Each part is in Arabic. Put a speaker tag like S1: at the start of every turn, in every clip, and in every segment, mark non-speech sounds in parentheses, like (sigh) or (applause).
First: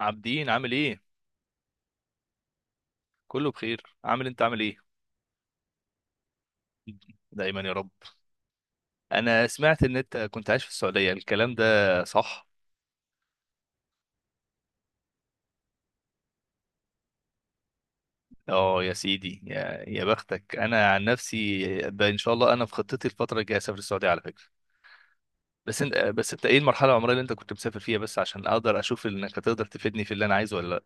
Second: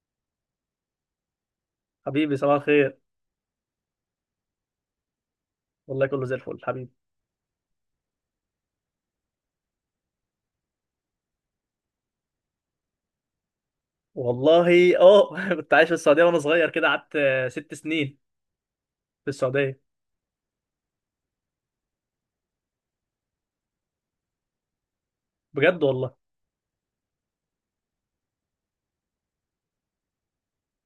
S1: عابدين عامل ايه؟
S2: حبيبي صباح الخير.
S1: كله بخير، انت عامل ايه؟
S2: والله كله زي الفل حبيبي.
S1: دايما يا رب. انا سمعت ان انت كنت عايش في السعودية الكلام ده صح.
S2: والله (laughs) كنت عايش في السعوديه وانا صغير كده قعدت 6 سنين
S1: اه يا
S2: في
S1: سيدي،
S2: السعوديه،
S1: يا بختك. انا عن نفسي ان شاء الله انا في خطتي الفترة الجاية اسافر السعودية على فكرة. بس
S2: بجد
S1: انت
S2: والله.
S1: بس انت ايه المرحلة العمرية اللي انت كنت مسافر فيها؟ بس عشان اقدر اشوف انك هتقدر تفيدني في اللي انا عايزه ولا.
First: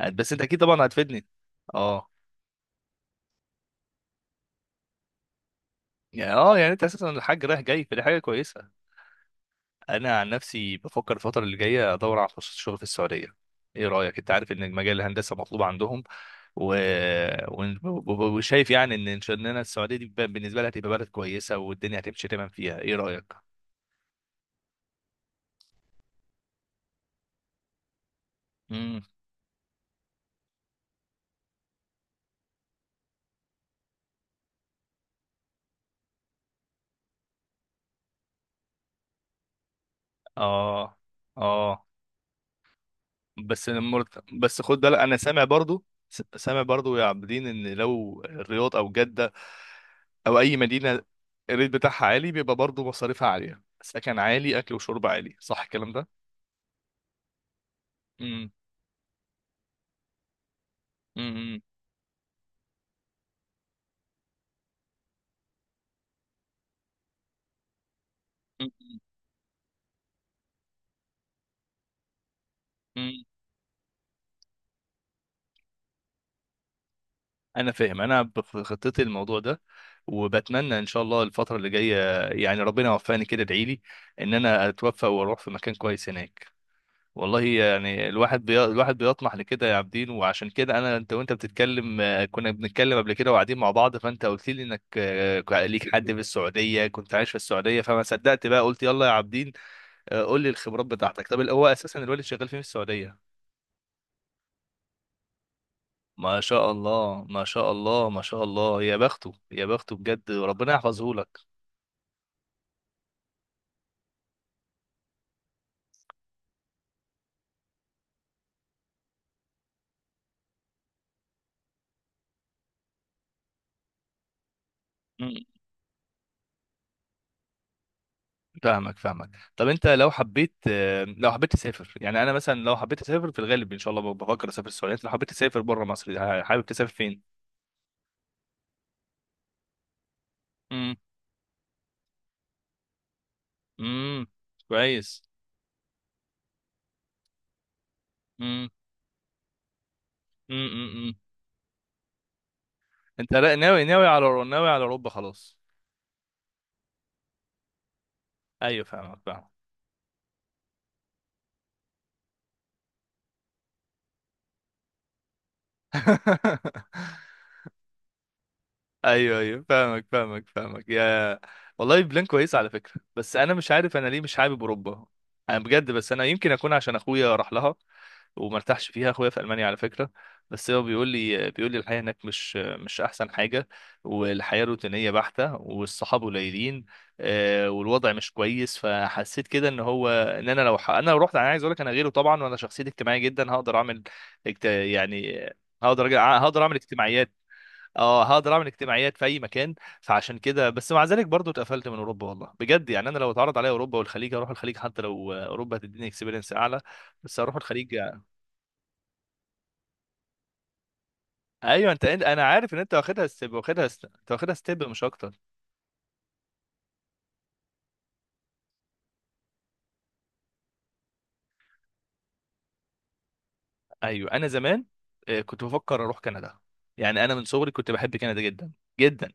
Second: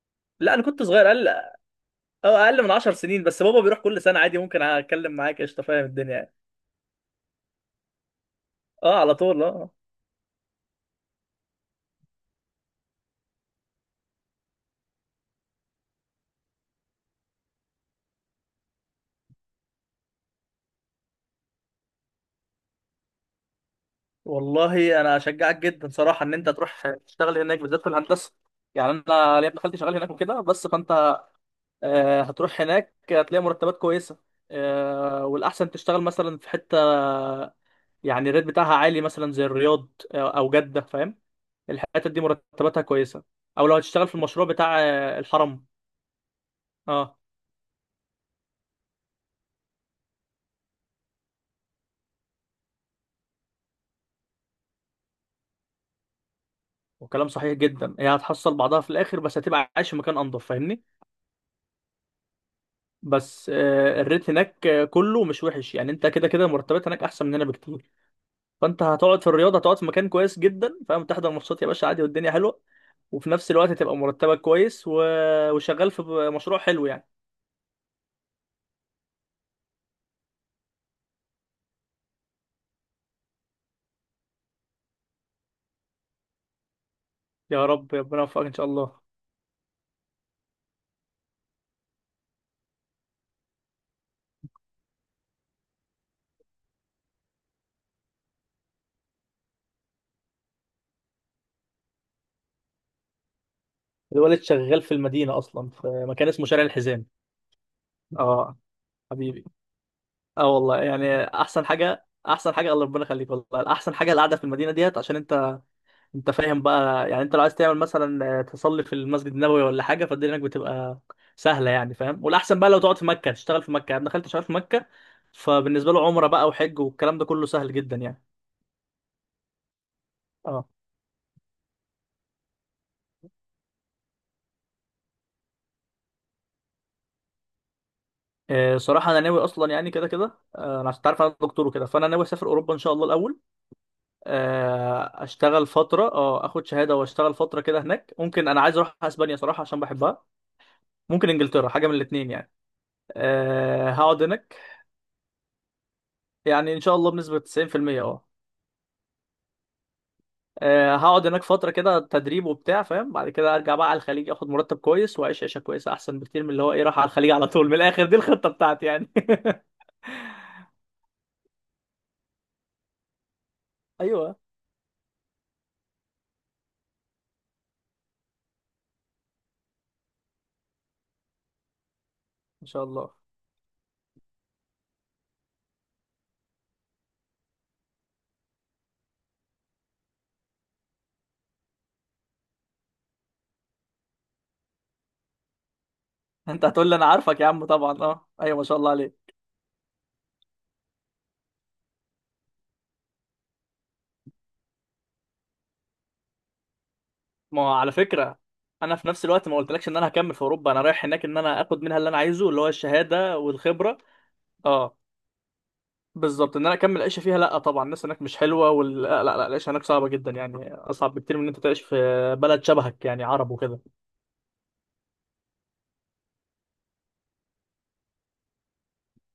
S1: لا بس انت
S2: لا
S1: اكيد
S2: انا كنت
S1: طبعا
S2: صغير،
S1: هتفيدني.
S2: اقل.
S1: اه.
S2: اه اقل من 10 سنين، بس بابا بيروح كل سنه عادي، ممكن اتكلم معاك قشطه فاهم الدنيا يعني.
S1: يعني انت اساسا الحاج رايح جاي، فدي حاجة كويسة.
S2: اه على طول اه.
S1: انا عن نفسي بفكر الفتره اللي جايه ادور على فرصه شغل في السعوديه، ايه رايك؟ انت عارف ان مجال الهندسه مطلوب عندهم. و... ون- وشايف يعني ان شاء الله السعوديه دي بالنسبه لها هتبقى بلد كويسه والدنيا هتمشي تمام فيها، ايه رايك؟
S2: والله انا اشجعك جدا صراحه ان انت تروح تشتغل هناك، بالذات في الهندسه. يعني
S1: امم.
S2: انا ليا ابن خالتي شغال هناك وكده، بس فانت هتروح هناك هتلاقي مرتبات كويسه. والاحسن تشتغل مثلا في حته يعني الريت بتاعها عالي، مثلا زي الرياض او جدة،
S1: اه.
S2: فاهم؟
S1: اه.
S2: الحتت دي مرتباتها كويسة، او لو هتشتغل في المشروع
S1: بس خد
S2: بتاع
S1: بالك انا سامع
S2: الحرم.
S1: برضو. سامع برضو يا
S2: اه.
S1: عابدين، ان لو الرياض او جده او اي مدينه الريت بتاعها عالي، بيبقى برضو مصاريفها عاليه، سكن عالي، اكل وشرب عالي، صح الكلام ده؟
S2: وكلام صحيح جدا، هي
S1: امم.
S2: هتحصل بعضها في الاخر، بس هتبقى عايش في مكان انضف فاهمني.
S1: امم.
S2: بس الريت هناك كله مش وحش، يعني انت كده كده المرتبات هناك احسن مننا بكتير. فانت هتقعد في الرياض، هتقعد في مكان كويس جدا فاهم، تحضر ماتشات يا باشا عادي والدنيا حلوة.
S1: مم.
S2: وفي نفس الوقت هتبقى مرتبك كويس وشغال في مشروع حلو يعني.
S1: انا فاهم، انا في خطتي الموضوع ده، وبتمنى ان شاء الله الفتره اللي جايه يعني ربنا يوفقني كده. ادعي لي ان انا اتوفق واروح في مكان كويس هناك. والله
S2: يا رب
S1: يعني
S2: ربنا يوفقك ان شاء
S1: الواحد
S2: الله.
S1: بيطمح لكده يا عابدين، وعشان كده انا، انت وانت بتتكلم كنا بنتكلم قبل كده وقاعدين مع بعض، فانت قلت لي انك ليك حد في السعوديه كنت عايش في السعوديه، فما صدقت بقى قلت يلا يا عابدين. قول لي الخبرات بتاعتك. طب هو اساسا الوالد شغال فين في السعوديه؟
S2: الولد شغال في المدينة أصلا، في مكان
S1: ما
S2: اسمه شارع
S1: شاء
S2: الحزام.
S1: الله، ما شاء الله، ما شاء
S2: اه.
S1: الله! يا بخته،
S2: حبيبي.
S1: يا بخته بجد،
S2: اه
S1: ربنا
S2: والله
S1: يحفظه
S2: يعني
S1: لك.
S2: أحسن حاجة، أحسن حاجة الله ربنا يخليك، والله أحسن حاجة القعدة في المدينة ديت، عشان أنت أنت فاهم بقى يعني، أنت لو عايز تعمل مثلا تصلي في المسجد النبوي ولا حاجة، فالدنيا هناك بتبقى سهلة يعني فاهم. والأحسن بقى لو تقعد في مكة، تشتغل في مكة. أنا دخلت شغال في مكة،
S1: مم.
S2: فبالنسبة له عمرة بقى وحج والكلام ده كله سهل جدا يعني.
S1: فاهمك فاهمك. طب انت لو حبيت،
S2: اه.
S1: لو حبيت تسافر، يعني انا مثلا لو حبيت اسافر في الغالب ان شاء الله بفكر اسافر السعوديه، انت لو حبيت تسافر بره مصر حابب تسافر فين؟
S2: صراحة أنا ناوي أصلا يعني، كده كده أنا
S1: امم.
S2: عشان تعرف أنا دكتور وكده، فأنا ناوي أسافر أوروبا إن شاء الله الأول.
S1: امم. كويس.
S2: اشتغل فتره، اخد شهاده واشتغل فتره كده هناك. ممكن انا
S1: امم.
S2: عايز اروح اسبانيا صراحه عشان بحبها،
S1: امم.
S2: ممكن انجلترا، حاجه من الاثنين يعني.
S1: انت ناوي
S2: أه
S1: ناوي
S2: هقعد
S1: على
S2: هناك.
S1: ناوي على اوروبا خلاص؟
S2: يعني ان شاء الله بنسبه 90%. اه.
S1: ايوه فاهمك فاهمك.
S2: هقعد هناك فتره كده تدريب وبتاع فاهم، بعد كده ارجع بقى على الخليج، اخد مرتب كويس واعيش عيشه كويسه احسن بكتير من اللي هو ايه، راح على الخليج
S1: (laughs)
S2: على طول من الاخر. دي الخطه بتاعتي يعني.
S1: ايوه ايوه،
S2: (laughs)
S1: فاهمك فاهمك فاهمك يا. والله بلان كويس على فكره. بس انا مش عارف انا ليه مش
S2: ايوه
S1: حابب اوروبا. انا بجد، بس انا يمكن اكون عشان اخويا راح لها وما ارتاحش فيها. اخويا في المانيا على فكره، بس هو بيقول لي الحياه هناك مش
S2: ان شاء
S1: مش
S2: الله.
S1: احسن حاجه، والحياه روتينيه بحته والصحاب قليلين، والوضع مش كويس. فحسيت كده ان هو، ان انا انا لو رحت، انا عايز اقول لك انا غيره طبعا، وانا شخصيتي اجتماعيه جدا هقدر اعمل يعني هقدر هقدر
S2: انت
S1: اعمل
S2: هتقول لي انا
S1: اجتماعيات.
S2: عارفك يا عم طبعا،
S1: اه
S2: اه
S1: هقدر
S2: ايوه ما
S1: اعمل
S2: شاء الله
S1: اجتماعيات في
S2: عليك.
S1: اي مكان. فعشان كده. بس مع ذلك برضو اتقفلت من اوروبا والله بجد، يعني انا لو اتعرض عليا اوروبا والخليج اروح الخليج، حتى لو اوروبا هتديني اكسبيرينس اعلى بس اروح
S2: ما هو على
S1: الخليج يعني.
S2: فكرة انا في نفس الوقت ما قلتلكش ان انا هكمل في اوروبا، انا رايح هناك ان انا اخد
S1: ايوه
S2: منها
S1: انت،
S2: اللي انا
S1: انا
S2: عايزه، اللي هو
S1: عارف ان انت واخدها
S2: الشهادة
S1: ستيب،
S2: والخبرة.
S1: انت واخدها ستيب
S2: اه،
S1: مش اكتر.
S2: بالظبط. ان انا اكمل عيشه فيها لا طبعا، الناس هناك مش حلوه، لا لا لا العيشه هناك صعبه جدا، يعني اصعب بكتير من ان انت تعيش في بلد شبهك يعني، عرب وكده.
S1: ايوه انا زمان كنت بفكر اروح كندا. يعني انا من صغري كنت بحب كندا جدا جدا.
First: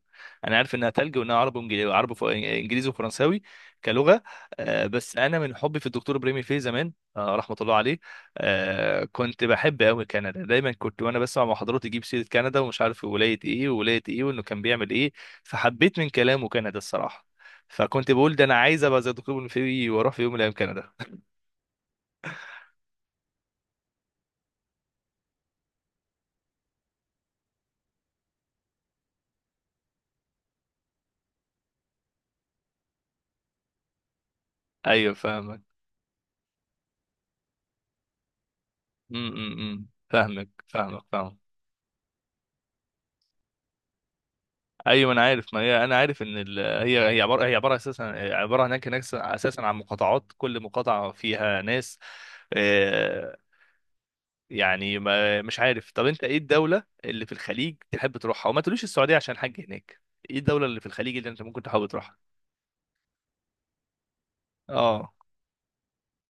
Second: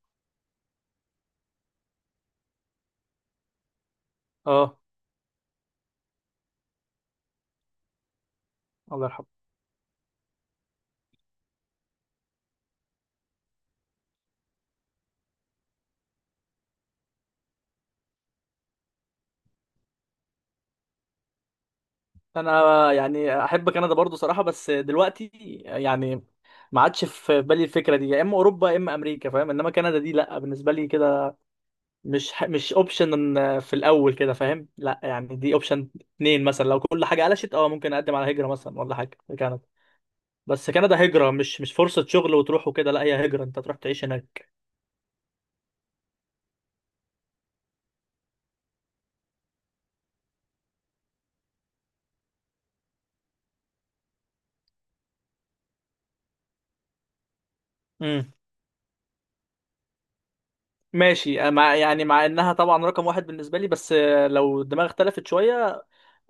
S1: انا عارف انها تلج، وانها عربي وانجليزي، عربي انجليزي وفرنساوي كلغه.
S2: اه.
S1: بس انا من حبي في الدكتور بريمي فيه زمان، رحمه الله عليه.
S2: الله يرحمه.
S1: كنت بحب قوي كندا، دايما كنت وانا بسمع محاضرات يجيب سيره كندا ومش عارف ولايه ايه وولايه ايه وانه كان بيعمل ايه. فحبيت من كلامه كندا الصراحه، فكنت بقول ده انا عايز ابقى زي الدكتور بريمي فيه واروح في يوم من الايام كندا.
S2: انا يعني احب كندا برضو صراحه، بس دلوقتي يعني ما عادش في بالي الفكره دي، يا اما اوروبا يا اما امريكا فاهم، انما كندا دي لا بالنسبه لي كده مش اوبشن في الاول كده فاهم،
S1: (laughs)
S2: لا
S1: ايوه
S2: يعني دي
S1: فاهمك.
S2: اوبشن اتنين مثلا، لو كل حاجه قلشت اه ممكن اقدم على هجره مثلا ولا حاجه في كندا.
S1: فاهمك
S2: بس
S1: فاهمك
S2: كندا هجره،
S1: فاهمك.
S2: مش فرصه شغل وتروح وكده، لا هي هجره انت تروح تعيش هناك.
S1: ايوه انا عارف، ما هي انا عارف ان هي عباره، هي عباره اساسا، عباره هناك، هناك اساسا عن مقاطعات، كل مقاطعه فيها ناس، آه، يعني ما مش عارف. طب انت ايه الدوله اللي في الخليج تحب
S2: امم.
S1: تروحها، وما تقوليش السعوديه عشان حاج هناك؟ ايه الدوله اللي في الخليج اللي
S2: ماشي.
S1: انت ممكن
S2: مع
S1: تحب
S2: يعني
S1: تروحها؟
S2: مع انها طبعا رقم واحد بالنسبه لي، بس لو الدماغ
S1: اه.
S2: اختلفت شويه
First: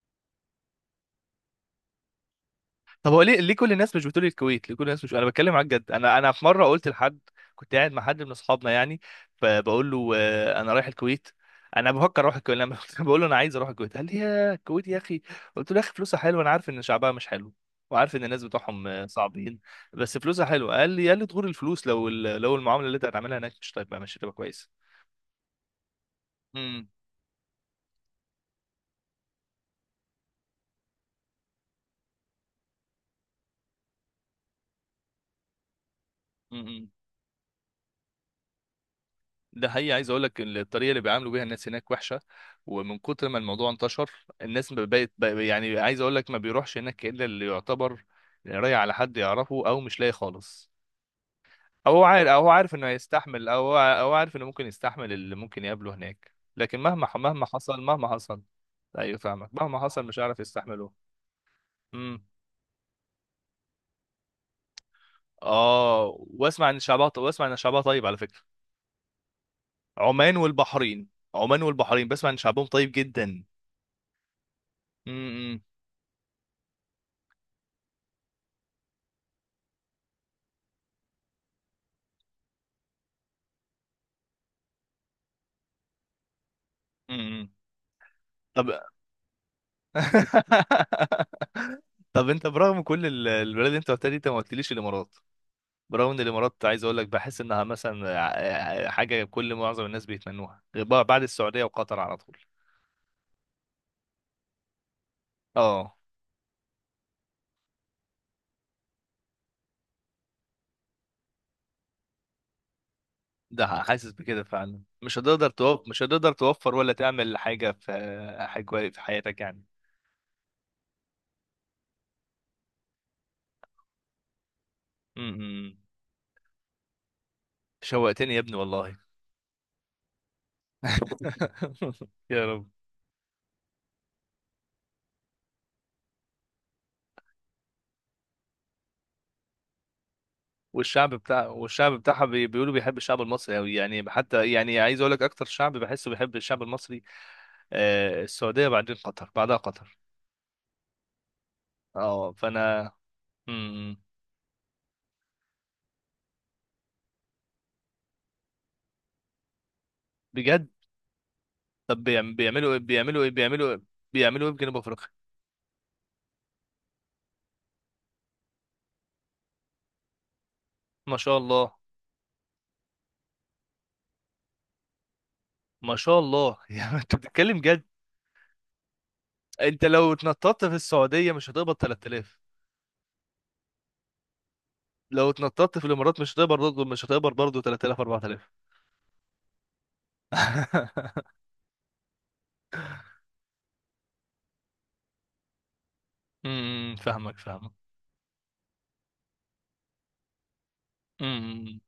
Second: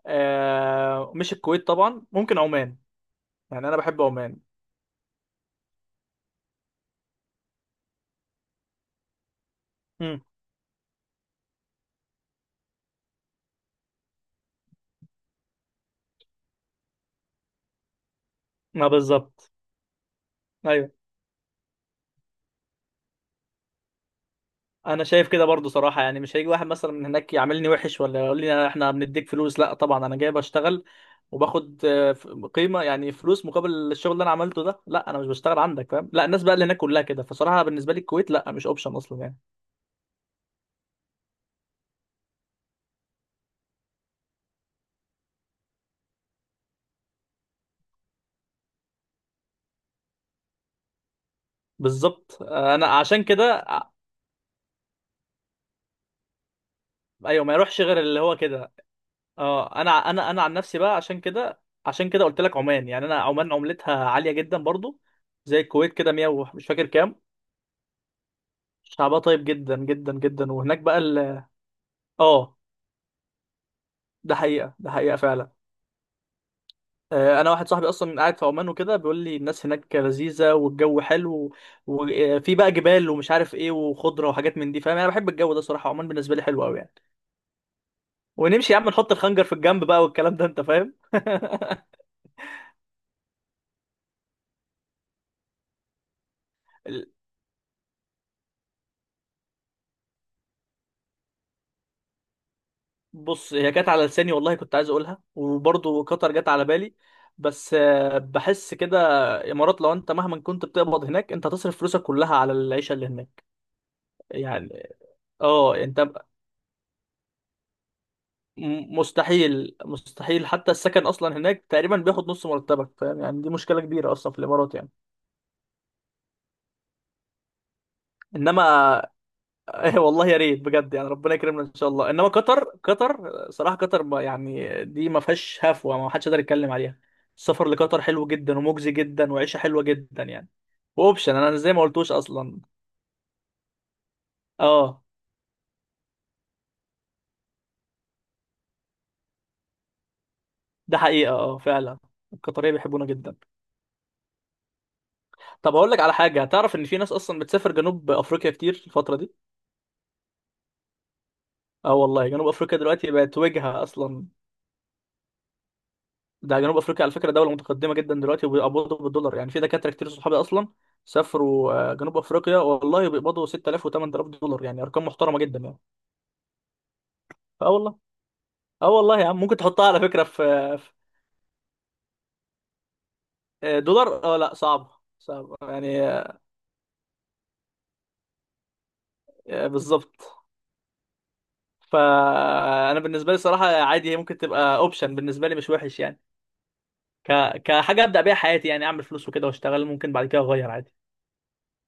S2: مش الكويت طبعا، ممكن عمان.
S1: طب هو ليه
S2: يعني
S1: كل
S2: انا
S1: الناس
S2: بحب
S1: مش بتقول
S2: عمان.
S1: الكويت؟ ليه كل الناس مش، انا بتكلم معاك جد، انا في مره قلت لحد، كنت قاعد مع حد من اصحابنا يعني، فبقول له
S2: امم.
S1: انا رايح الكويت، انا بفكر اروح الكويت. لما (laughs) بقول له انا عايز اروح الكويت قال لي: يا الكويت يا اخي! قلت له يا اخي فلوسها حلوه، انا عارف ان شعبها مش حلو، وعارف ان الناس بتوعهم
S2: ما بالظبط.
S1: صعبين، بس فلوسها حلوه. قال
S2: ايوه
S1: لي قال لي تغور الفلوس لو المعامله اللي انت هتعملها هناك مش طيب مش هتبقى كويسه.
S2: انا شايف كده برضو صراحه، يعني مش هيجي واحد مثلا من هناك يعاملني وحش ولا يقول لي احنا بنديك فلوس، لا طبعا انا جاي بشتغل وباخد قيمه يعني، فلوس مقابل الشغل اللي انا عملته ده، لا انا مش بشتغل عندك فاهم. لا الناس بقى اللي هناك
S1: امم.
S2: كلها كده، فصراحه بالنسبه لي الكويت لا مش اوبشن اصلا يعني.
S1: ده حقيقي، عايز اقول لك الطريقه اللي بيعاملوا بيها الناس هناك وحشه، ومن كتر ما الموضوع انتشر الناس ما بقت بقى- يعني عايز اقول لك ما بيروحش هناك الا اللي يعتبر رايح على حد يعرفه او مش لاقي خالص، او هو عارف او
S2: بالظبط.
S1: هو عارف
S2: آه،
S1: انه
S2: انا عشان
S1: هيستحمل،
S2: كده
S1: او
S2: ع-
S1: او عارف انه ممكن يستحمل اللي ممكن يقابله هناك. لكن مهما
S2: ايوه
S1: مهما
S2: ما
S1: حصل،
S2: يروحش غير
S1: مهما
S2: اللي هو
S1: حصل.
S2: كده.
S1: ايوه فاهمك، مهما
S2: اه انا
S1: حصل
S2: ع-
S1: مش
S2: انا
S1: هيعرف
S2: انا عن نفسي
S1: يستحمله.
S2: بقى، عشان كده عشان
S1: امم.
S2: كده قلت لك عمان. يعني انا عمان عملتها عاليه جدا برضو، زي الكويت كده
S1: اه،
S2: 100 ومش فاكر كام.
S1: واسمع ان شعبها طيب على فكره.
S2: شعبها طيب جدا جدا
S1: عمان
S2: جدا. وهناك بقى
S1: والبحرين،
S2: ال
S1: عمان والبحرين بسمع ان
S2: اه.
S1: شعبهم طيب جدا.
S2: ده حقيقة، ده حقيقة
S1: امم،
S2: فعلا. أنا واحد صاحبي أصلا قاعد في عمان وكده، بيقول لي الناس هناك لذيذة والجو حلو، وفي بقى جبال ومش عارف إيه وخضرة وحاجات من دي فاهم. أنا بحب الجو ده صراحة، عمان بالنسبة لي حلو أوي يعني.
S1: امم، امم.
S2: ونمشي
S1: طب
S2: يا عم نحط الخنجر في الجنب بقى والكلام ده أنت فاهم.
S1: (laughs)
S2: (laughs)
S1: طب انت برغم كل البلاد اللي انت قلتها دي، انت ما قلتليش الامارات. برغم ان الامارات عايز اقول لك
S2: ال-
S1: بحس انها مثلا حاجه كل معظم الناس بيتمنوها غير بقى بعد السعوديه وقطر على طول.
S2: بص هي جت على لساني والله، كنت عايز أقولها،
S1: اه،
S2: وبرضه قطر جت على بالي. بس بحس كده إمارات لو أنت مهما كنت بتقبض هناك أنت هتصرف فلوسك كلها على العيشة اللي هناك.
S1: ده حاسس بكده فعلا،
S2: يعني
S1: مش هتقدر
S2: اه
S1: توفر
S2: انت
S1: مش هتقدر توفر ولا تعمل حاجه في حياتك يعني.
S2: مستحيل مستحيل، حتى السكن اصلا هناك تقريبا بياخد نص مرتبك فاهم يعني، دي مشكله كبيره اصلا في الامارات يعني.
S1: امم. شوقتني يا ابني
S2: انما
S1: والله.
S2: (laughs) والله يا ريت بجد، يعني ربنا يكرمنا ان شاء الله.
S1: (laughs)
S2: انما
S1: يا
S2: قطر،
S1: رب.
S2: قطر صراحه قطر يعني دي ما فيهاش هفوه، ما حدش يقدر يتكلم عليها. السفر لقطر حلو جدا ومجزي جدا وعيشه حلوه جدا يعني. واوبشن انا زي ما
S1: والشعب
S2: قلتوش
S1: بتاعها
S2: اصلا.
S1: بيقولوا بيحب الشعب المصري قوي يعني، حتى يعني عايز
S2: اه.
S1: اقول لك اكتر شعب بحسه بيحب الشعب المصري. السعودية، بعدين قطر، بعدها قطر.
S2: ده حقيقه اه فعلا.
S1: اه
S2: القطريه
S1: فانا.
S2: بيحبونا جدا.
S1: مم.
S2: طب هقول لك على حاجه، تعرف ان في ناس اصلا بتسافر جنوب افريقيا كتير الفتره دي؟
S1: بجد؟
S2: اه
S1: طب
S2: والله جنوب
S1: بيعملوا ايه
S2: افريقيا دلوقتي
S1: بيعملوا ايه
S2: بقت
S1: بيعملوا ايه
S2: وجهه اصلا.
S1: بيعملوا ايه في جنوب افريقيا؟
S2: ده جنوب افريقيا على فكره دوله متقدمه جدا دلوقتي، وبيقبضوا بالدولار. يعني في دكاتره كتير صحابي اصلا
S1: ما شاء الله،
S2: سافروا جنوب افريقيا، والله بيقبضوا 6000 و8000 دولار، يعني ارقام محترمه جدا يعني.
S1: ما شاء الله! (laughs) يعني انت بتتكلم
S2: اه
S1: جد؟
S2: والله. اه والله يا عم ممكن
S1: انت
S2: تحطها على
S1: لو
S2: فكره
S1: اتنططت في
S2: في-
S1: السعودية مش هتقبض 3000؟
S2: دولار اه. لا صعب،
S1: لو
S2: صعب
S1: اتنططت في
S2: يعني.
S1: الامارات مش هتقبض برضه مش هتقبض برضه 3000، 4000؟
S2: بالظبط.
S1: (laughs)
S2: فانا بالنسبه لي الصراحه عادي، هي ممكن تبقى اوبشن بالنسبه لي مش وحش يعني، ك...
S1: فاهمك فاهمك.
S2: كحاجه ابدا بيها حياتي، يعني اعمل فلوس وكده واشتغل، ممكن بعد كده اغير عادي.
S1: امم.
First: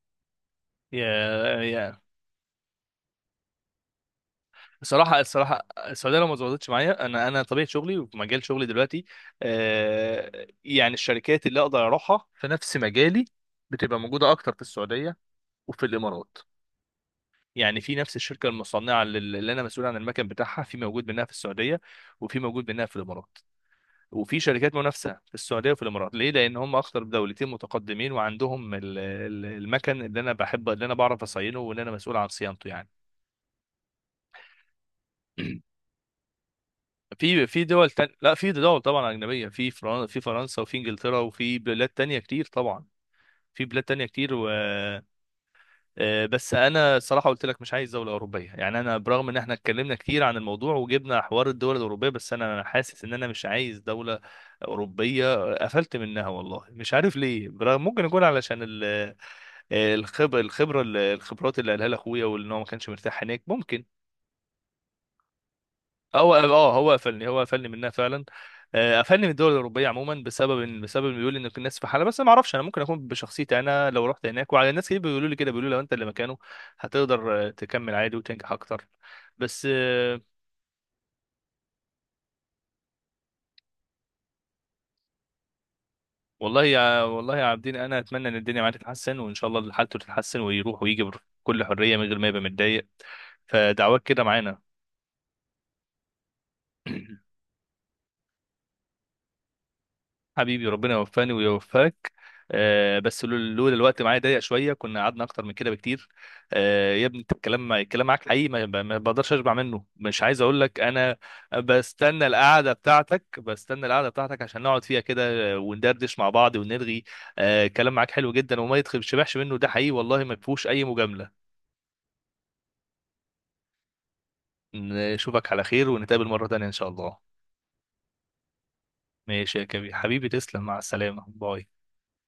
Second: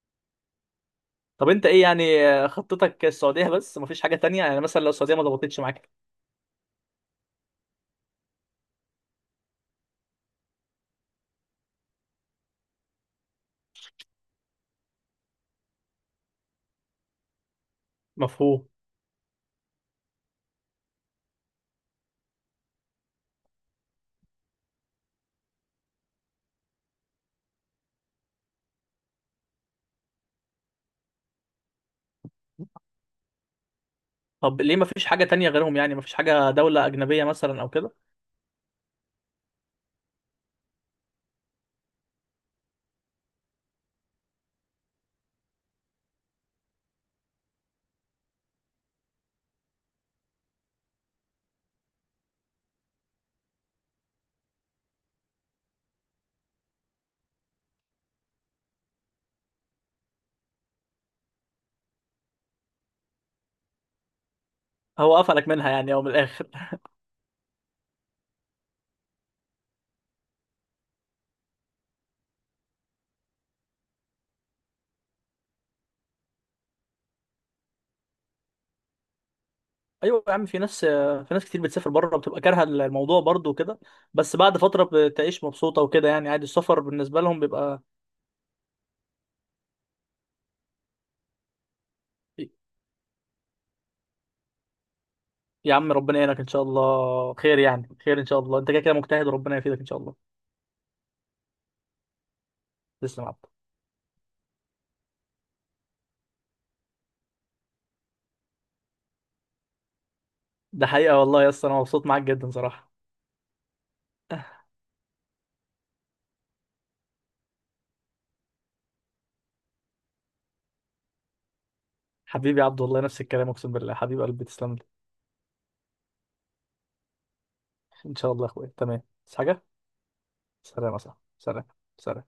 S1: يا.
S2: طب انت ايه
S1: يا
S2: يعني خطتك السعودية بس، مفيش حاجة تانية؟ يعني مثلا لو السعودية
S1: الصراحة،
S2: ما ضبطتش
S1: الصراحة
S2: معاك.
S1: السعودية لو ما ظبطتش معايا، أنا طبيعة شغلي ومجال شغلي دلوقتي، آه يعني الشركات اللي أقدر أروحها في نفس مجالي بتبقى موجودة أكتر في السعودية وفي الإمارات. يعني في نفس الشركة
S2: مفهوم.
S1: المصنعة اللي أنا مسؤول عن المكن بتاعها، في موجود منها في السعودية، وفي موجود منها في الإمارات، وفي شركات منافسة في السعودية وفي الإمارات. ليه؟ لأن هم أكتر دولتين متقدمين، وعندهم المكن اللي أنا بحب، اللي أنا بعرف أصينه واللي أنا مسؤول عن صيانته يعني.
S2: طب ليه مفيش حاجة تانية غيرهم؟ يعني مفيش حاجة دولة أجنبية
S1: في
S2: مثلا
S1: في
S2: أو
S1: دول
S2: كده؟
S1: تانية، لا في دول طبعا أجنبية، في في فرنسا وفي إنجلترا وفي بلاد تانية كتير طبعا. في بلاد تانية كتير آه، بس أنا صراحة قلت لك مش عايز دولة أوروبية يعني. أنا برغم إن إحنا اتكلمنا كتير عن الموضوع وجبنا حوار الدول الأوروبية، بس أنا حاسس إن أنا مش عايز دولة أوروبية، قفلت منها والله مش عارف ليه. برغم ممكن يكون علشان الخبرة، الخبرات اللي قالها لي أخويا، وإن هو ما كانش مرتاح هناك ممكن.
S2: هو قفلك منها يعني أو من
S1: هو
S2: الآخر؟
S1: اه آه، هو قفلني منها فعلا. قفلني من الدول الاوروبيه عموما بسبب ان، بيقول ان الناس في حاله. بس انا ما اعرفش، انا ممكن اكون بشخصيتي، انا لو رحت هناك. وعلى، الناس كتير بيقولوا لي كده، بيقولوا لو انت اللي مكانه هتقدر تكمل عادي وتنجح اكتر. بس
S2: (laughs)
S1: آه.
S2: أيوة يا عم، في ناس في ناس كتير بتسافر بره بتبقى كارهة الموضوع برضه وكده، بس بعد فترة بتعيش مبسوطة وكده، يعني عادي السفر بالنسبة
S1: والله
S2: لهم
S1: يا عابدين،
S2: بيبقى.
S1: انا اتمنى ان الدنيا معاه تتحسن وان شاء الله حالته تتحسن ويروح ويجي بكل حريه من غير ما يبقى متضايق، فدعواك كده معانا.
S2: يا عم ربنا يعينك إن شاء الله خير، يعني خير إن شاء الله، أنت كده كده مجتهد وربنا يفيدك إن شاء الله.
S1: حبيبي، ربنا يوفقني ويوفقك. آه
S2: تسلم
S1: بس
S2: يا عبد.
S1: لولا الوقت معايا ضيق شويه كنا قعدنا اكتر من كده بكتير. آه يا ابني انت، الكلام، الكلام معاك حقيقي ما بقدرش اشبع منه، مش عايز اقول لك
S2: ده
S1: انا.
S2: حقيقة والله يا اسطى، أنا مبسوط معاك
S1: بستنى
S2: جدا
S1: القعده
S2: صراحة.
S1: بتاعتك بستنى القعده بتاعتك عشان نقعد فيها كده وندردش مع بعض ونرغي. آه كلام معاك حلو جدا، وما يشبعش منه، ده حقيقي والله ما فيهوش اي مجامله.
S2: حبيبي يا عبد، والله نفس الكلام، اقسم بالله حبيب قلبي، تسلم لي.
S1: نشوفك على خير، ونتقابل مره تانيه ان شاء الله.
S2: ان شاء الله يا اخويا، تمام بس
S1: ماشي
S2: حاجه.
S1: يا كبير، حبيبي تسلم، مع
S2: سلام يا صاحبي،
S1: السلامه،
S2: سلام.
S1: باي.
S2: سلام.